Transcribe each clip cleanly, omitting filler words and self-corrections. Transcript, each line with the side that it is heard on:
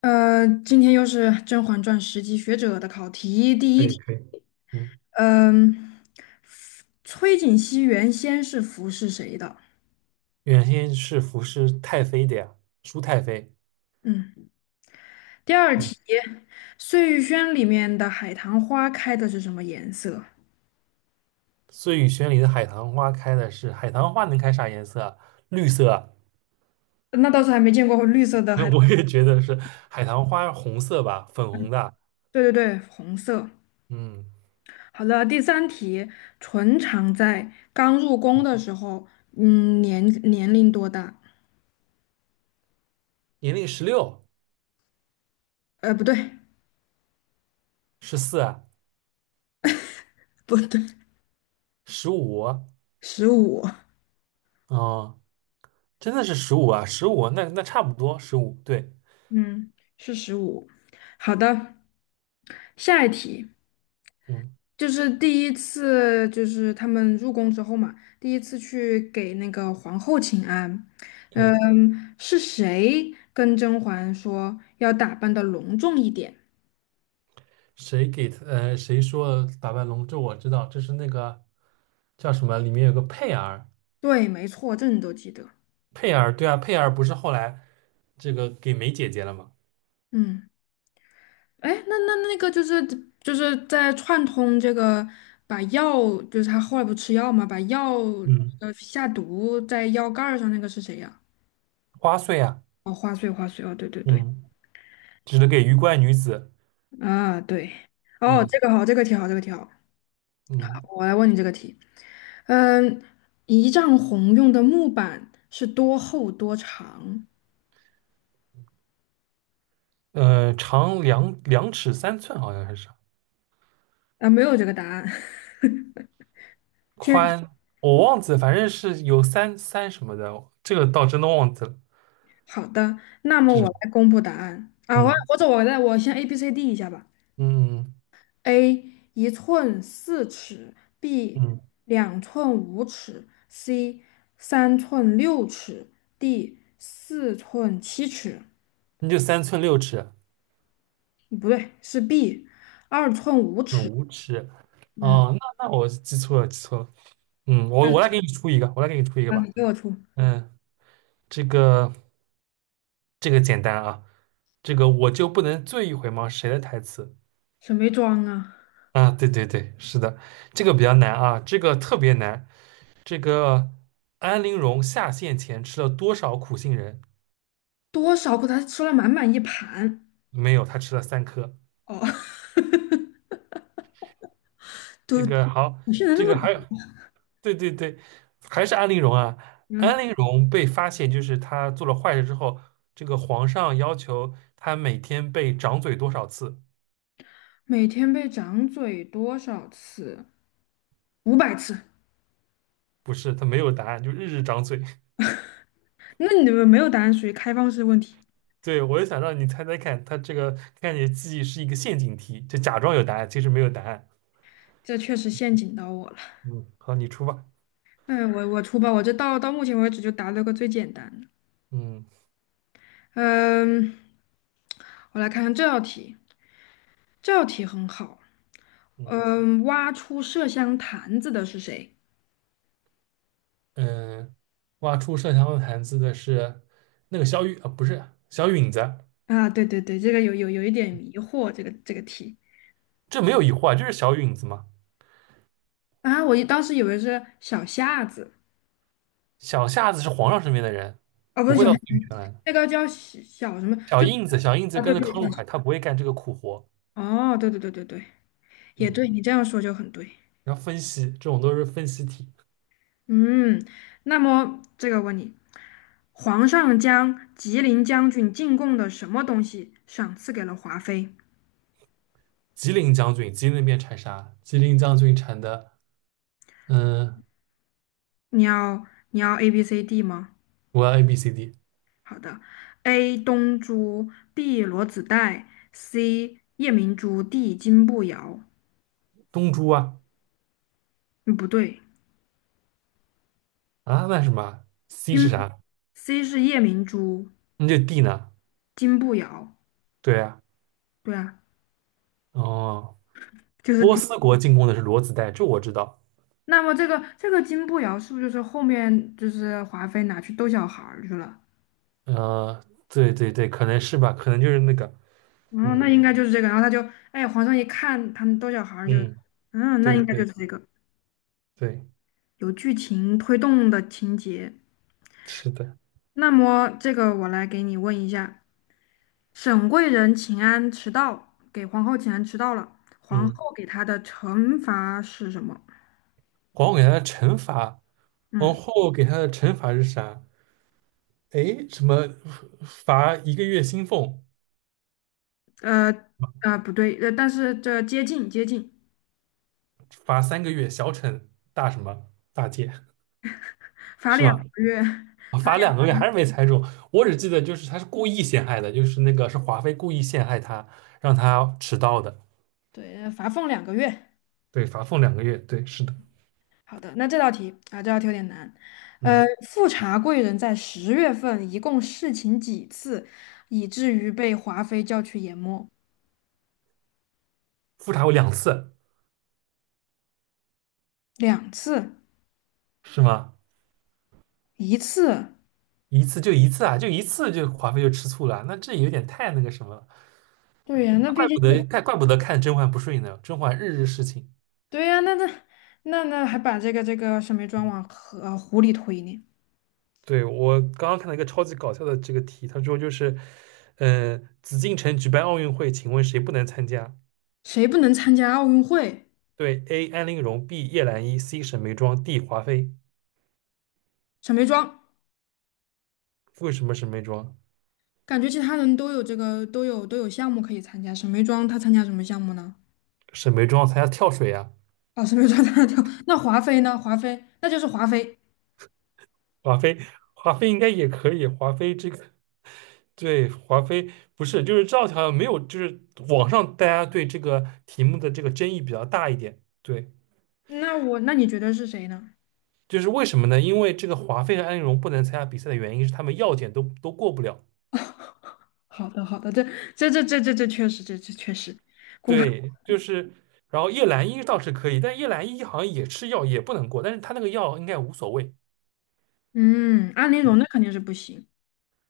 left: 今天又是《甄嬛传》10级学者的考题。第
right: 可
left: 一
right: 以
left: 题，
right: 可以，嗯，
left: 嗯，崔槿汐原先是服侍谁的？
right: 原先是服侍太妃的呀，舒太妃。
left: 嗯，第二
right: 嗯，
left: 题，碎玉轩里面的海棠花开的是什么颜色？
right: 碎雨轩里的海棠花开的是海棠花，能开啥颜色啊绿色啊
left: 那倒是还没见过绿色的
right: 那
left: 海
right: 我
left: 棠。
right: 也觉得是海棠花，红色吧，粉红的。
left: 对对对，红色。
right: 嗯，
left: 好了，第三题，纯常在刚入宫的时候，嗯，年龄多大？
right: 年龄16、
left: 不对，
right: 14啊、
left: 不对，
right: 十五啊，
left: 十五。
right: 哦，真的是十五啊，十五，那差不多十五，对，
left: 嗯，是十五。好的，下一题
right: 嗯。
left: 就是第一次，就是他们入宫之后嘛，第一次去给那个皇后请安。
right: 对，
left: 嗯，是谁跟甄嬛说要打扮的隆重一点？
right: 谁给他？谁说打败龙？这我知道，这是那个叫什么？里面有个佩儿，
left: 对，没错，这你都记得。
right: 佩儿，对啊，佩儿不是后来这个给梅姐姐了吗？
left: 嗯，哎，那个就是在串通这个，把药，就是他后来不吃药嘛，把药
right: 嗯，
left: 下毒在药盖儿上那个是谁呀？
right: 花穗啊，
left: 哦，花穗，花穗，哦，对对对。
right: 嗯，指的给鱼怪女子，
left: 啊，对，哦，
right: 嗯
left: 这个好，这个题好，这个题好，
right: 嗯，
left: 我来问你这个题。嗯，一丈红用的木板是多厚多长？
right: 长两尺三寸，好像还是
left: 啊，没有这个答案。
right: 宽，我忘记了，反正是有三什么的，这个倒真的忘记了，
left: 好的，那么
right: 这
left: 我
right: 是
left: 来公布答案啊，我
right: 嗯
left: 或者我来，我先 A B C D 一下吧。
right: 嗯
left: A 1寸4尺
right: 嗯，
left: ，B
right: 嗯
left: 2寸5尺，C 3寸6尺，D 4寸7尺。
right: 那就3寸6尺，
left: 不对，是 B 二寸五
right: 嗯，
left: 尺。
right: 5尺，
left: 嗯。
right: 哦，那我记错了，记错了，嗯，我来给你出一个，我来给你出一个
left: 啊，
right: 吧，
left: 你给我出
right: 嗯，这个。这个简单啊，这个我就不能醉一回吗？谁的台词
left: 什么装啊？
right: 啊？对对对，是的，这个比较难啊，这个特别难。这个安陵容下线前吃了多少苦杏仁？
left: 多少口他吃了满满一盘。
right: 没有，她吃了3颗。
left: 哦，
right: 这
left: 都
right: 个 好，
left: 你现在
right: 这
left: 这么
right: 个还有，
left: 多。
right: 对对对，还是安陵容啊。
left: 嗯，
right: 安陵容被发现，就是她做了坏事之后，这个皇上要求她每天被掌嘴多少次？
left: 每天被掌嘴多少次？500次。
right: 不是，她没有答案，就日日掌嘴。
left: 那你们没有答案，属于开放式问题，
right: 对，我就想让你猜猜看，他这个看你的记忆是一个陷阱题，就假装有答案，其实没有答案。
left: 这确实陷阱到我了。
right: 嗯，好，你出吧。
left: 嗯，我出吧，我这到目前为止就答了个最简单的。
right: 嗯
left: 嗯，我来看看这道题，这道题很好。
right: 嗯
left: 嗯，挖出麝香坛子的是谁？
right: 嗯，挖出麝香的坛子的是那个小雨啊，不是小允子，
left: 啊，对对对，这个有一点迷惑，这个题。
right: 这没有疑惑啊，就是小允子嘛。
left: 啊，我一当时以为是小夏子。
right: 小夏子是皇上身边的人，
left: 哦，不
right: 不
left: 是
right: 会
left: 小
right: 到
left: 夏，
right: 紫禁城来的。
left: 那个叫小什么，
right: 小
left: 就是
right: 印子，小印子
left: 啊，对
right: 跟着
left: 对
right: 康
left: 对，
right: 禄海，他不会干这个苦活。
left: 哦，对对对对对，也
right: 嗯，
left: 对，你这样说就很对。
right: 然后分析这种都是分析题。
left: 嗯，那么这个问你，皇上将吉林将军进贡的什么东西赏赐给了华妃？
right: 吉林将军，吉林那边产啥？吉林将军产的，嗯，
left: 你要你要 A B C D 吗？
right: 我要 A B C D。
left: 好的，A 东珠，B 罗子带，C 夜明珠，D 金步摇。
right: 东珠啊
left: 嗯，不对，
right: 啊，那是什么啊 c 是
left: 金
right: 啥？
left: C 是夜明珠。
right: 那就 D 呢？
left: 金步摇，
right: 对啊，
left: 对啊，
right: 哦，
left: 就是
right: 波
left: 金
right: 斯国进攻的是裸子带，这我知道。
left: 那么这个金步摇是不是就是后面就是华妃拿去逗小孩儿去了？
right: 对对对，可能是吧，可能就是那个，
left: 然后那
right: 嗯
left: 应该就是这个。然后他就，哎，皇上一看他们逗小孩儿就，
right: 嗯，
left: 嗯，那
right: 对
left: 应该就
right: 对
left: 是这个
right: 对，
left: 有剧情推动的情节。
right: 是的，
left: 那么这个我来给你问一下，沈贵人请安迟到，给皇后请安迟到了，皇
right: 嗯，
left: 后给她的惩罚是什么？
right: 皇后给他的惩罚，皇
left: 嗯，
right: 后给他的惩罚是啥？诶，什么罚一个月薪俸，
left: 呃不对，但是这接近接近，
right: 罚3个月小惩大什么大戒
left: 罚
right: 是
left: 两
right: 吗？
left: 个月。
right: 啊
left: 罚。
right: 罚两个月还是没猜中，我只记得就是他是故意陷害的，就是那个是华妃故意陷害他，让他迟到的。
left: 对，罚俸两个月。
right: 对，罚俸两个月，对，是的，
left: 好的，那这道题啊，这道题有点难。
right: 嗯，
left: 富察贵人在10月份一共侍寝几次，以至于被华妃叫去研墨？
right: 复查过2次，
left: 2次，
right: 是吗？
left: 一次。
right: 一次就一次啊，就一次就华妃就吃醋了，那这有点太那个什么了，
left: 对呀，那
right: 那
left: 毕
right: 怪
left: 竟
right: 不得
left: 是，
right: 怪不得看甄嬛不顺眼呢，甄嬛日日侍寝。
left: 对呀，那还把这个沈眉庄往河湖里推呢？
right: 对，我刚刚看到一个超级搞笑的这个题，他说就是，紫禁城举办奥运会，请问谁不能参加？
left: 谁不能参加奥运会？
right: 对，A. 安陵容，B. 叶澜依，C. 沈眉庄，D. 华妃。
left: 沈眉庄，
right: 为什么沈眉庄？
left: 感觉其他人都有这个都有项目可以参加，沈眉庄她参加什么项目呢？
right: 沈眉庄参加跳水呀、
left: 哦，沈眉庄她跳。那华妃呢？华妃那就是华妃。
right: 华妃，华妃应该也可以。华妃这个对华妃不是，就是这道题好像没有，就是网上大家对这个题目的这个争议比较大一点。对，
left: 那我那你觉得是谁呢？
right: 就是为什么呢？因为这个华妃和安陵容不能参加比赛的原因是他们药检都过不了。
left: 好的，好的，这这确实，这确实，
right: 对，就是，然后叶澜依倒是可以，但叶澜依好像也吃药也不能过，但是她那个药应该无所谓。
left: 嗯，安陵
right: 嗯。
left: 容那肯定是不行。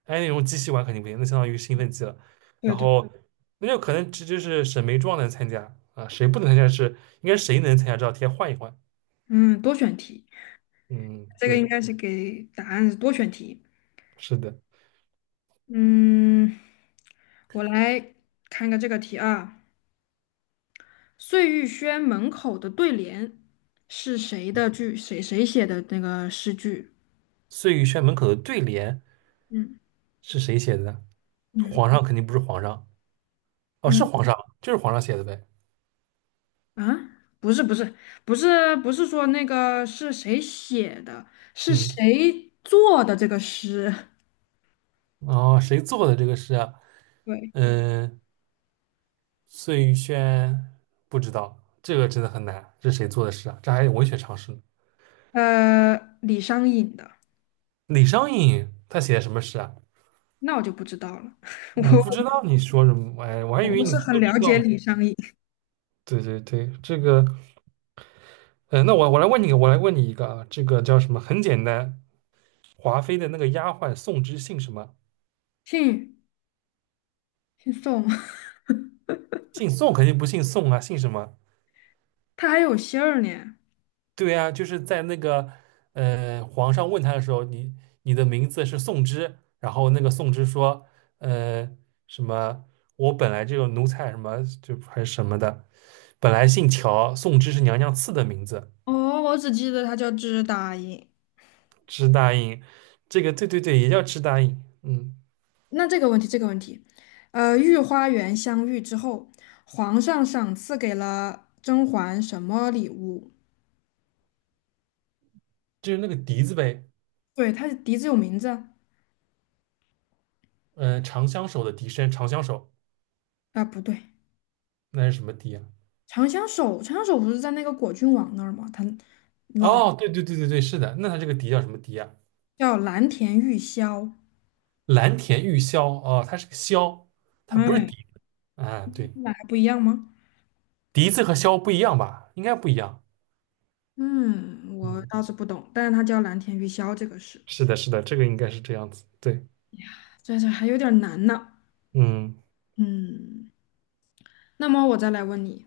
right: 哎，那种机器玩肯定不行，那相当于兴奋剂了。
left: 对
right: 然
left: 对，
right: 后那就可能这就是沈眉庄能参加啊，谁不能参加是应该谁能参加这道题换一换。
left: 嗯，多选题，
right: 嗯，
left: 这个
right: 对，
left: 应该是给答案是多选题。
right: 是的。
left: 嗯，我来看个这个题啊，碎玉轩门口的对联是谁的句？谁写的那个诗句？
right: 碎玉轩门口的对联
left: 嗯
right: 是谁写的呢？
left: 嗯，
right: 皇上肯定不是皇上，哦，
left: 那
right: 是皇上，就是皇上写的呗。
left: 啊，不是不是不是不是说那个是谁写的，是
right: 嗯，
left: 谁做的这个诗？
right: 哦，谁做的这个诗啊？
left: 对，
right: 嗯，碎玉轩不知道，这个真的很难，这是谁做的诗啊？这还有文学常识呢。
left: 呃，李商隐的，
right: 李商隐他写的什么诗啊？
left: 那我就不知道了，
right: 你不 知道你说什么？哎，我还
left: 我
right: 以
left: 我
right: 为
left: 不
right: 你
left: 是很
right: 都
left: 了
right: 知
left: 解
right: 道呢。
left: 李商隐，
right: 对对对，这个，那我我来问你，我来问你一个啊，这个叫什么？很简单，华妃的那个丫鬟宋芝姓什么？
left: 姓姓宋，
right: 姓宋肯定不姓宋啊，姓什么？
left: 他还有姓儿呢。
right: 对啊，就是在那个皇上问他的时候，你你的名字是宋芝，然后那个宋芝说，呃，什么？我本来就个奴才什么就还是什么的，本来姓乔，宋芝是娘娘赐的名字。
left: 哦，我只记得他叫支答应。
right: 支大印，这个对对对，也叫支大印，嗯，
left: 那这个问题，这个问题，御花园相遇之后，皇上赏赐给了甄嬛什么礼物？
right: 就是那个笛子呗，
left: 对，他的笛子有名字啊，
right: 嗯、长相守的笛声，长相守，
left: 啊不对。
right: 那是什么笛啊？
left: 长相守，长相守不是在那个果郡王那儿吗？他
right: 哦，对对对对对，是的，那它这个笛叫什么笛啊？
left: 叫蓝田玉箫，
right: 蓝田玉箫，哦，它是个箫，它不是
left: 哎，
right: 笛子啊，对，
left: 那还不一样吗？
right: 笛子和箫不一样吧？应该不一样，
left: 嗯，我
right: 嗯，
left: 倒是不懂，但是他叫蓝田玉箫这个是，
right: 是的，是的，这个应该是这样子，对，
left: 这还有点难呢。
right: 嗯
left: 嗯，那么我再来问你，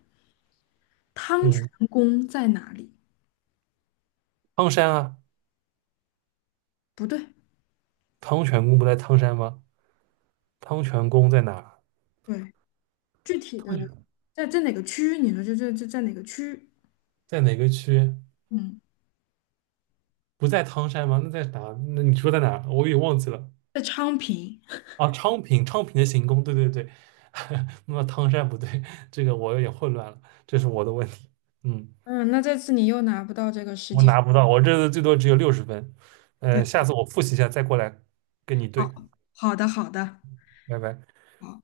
left: 汤泉
right: 嗯，
left: 宫在哪里？
right: 汤山啊，
left: 不对，
right: 汤泉宫不在汤山吗？汤泉宫在哪
left: 对，具体
right: 汤
left: 的
right: 泉
left: 在哪个区？你说这在哪个区？
right: 在哪个区？
left: 嗯，
right: 不在汤山吗？那在哪？那你说在哪？我也忘记了。
left: 在昌平。
right: 啊，昌平，昌平的行宫，对对对。那么汤山不对，这个我有点混乱了，这是我的问题。嗯，
left: 嗯，那这次你又拿不到这个实
right: 我
left: 际。
right: 拿不到，我这次最多只有60分。
left: 对，
right: 下次我复习一下再过来跟你
left: 好，
right: 对。
left: 好的，好的。
right: 拜拜。
left: 好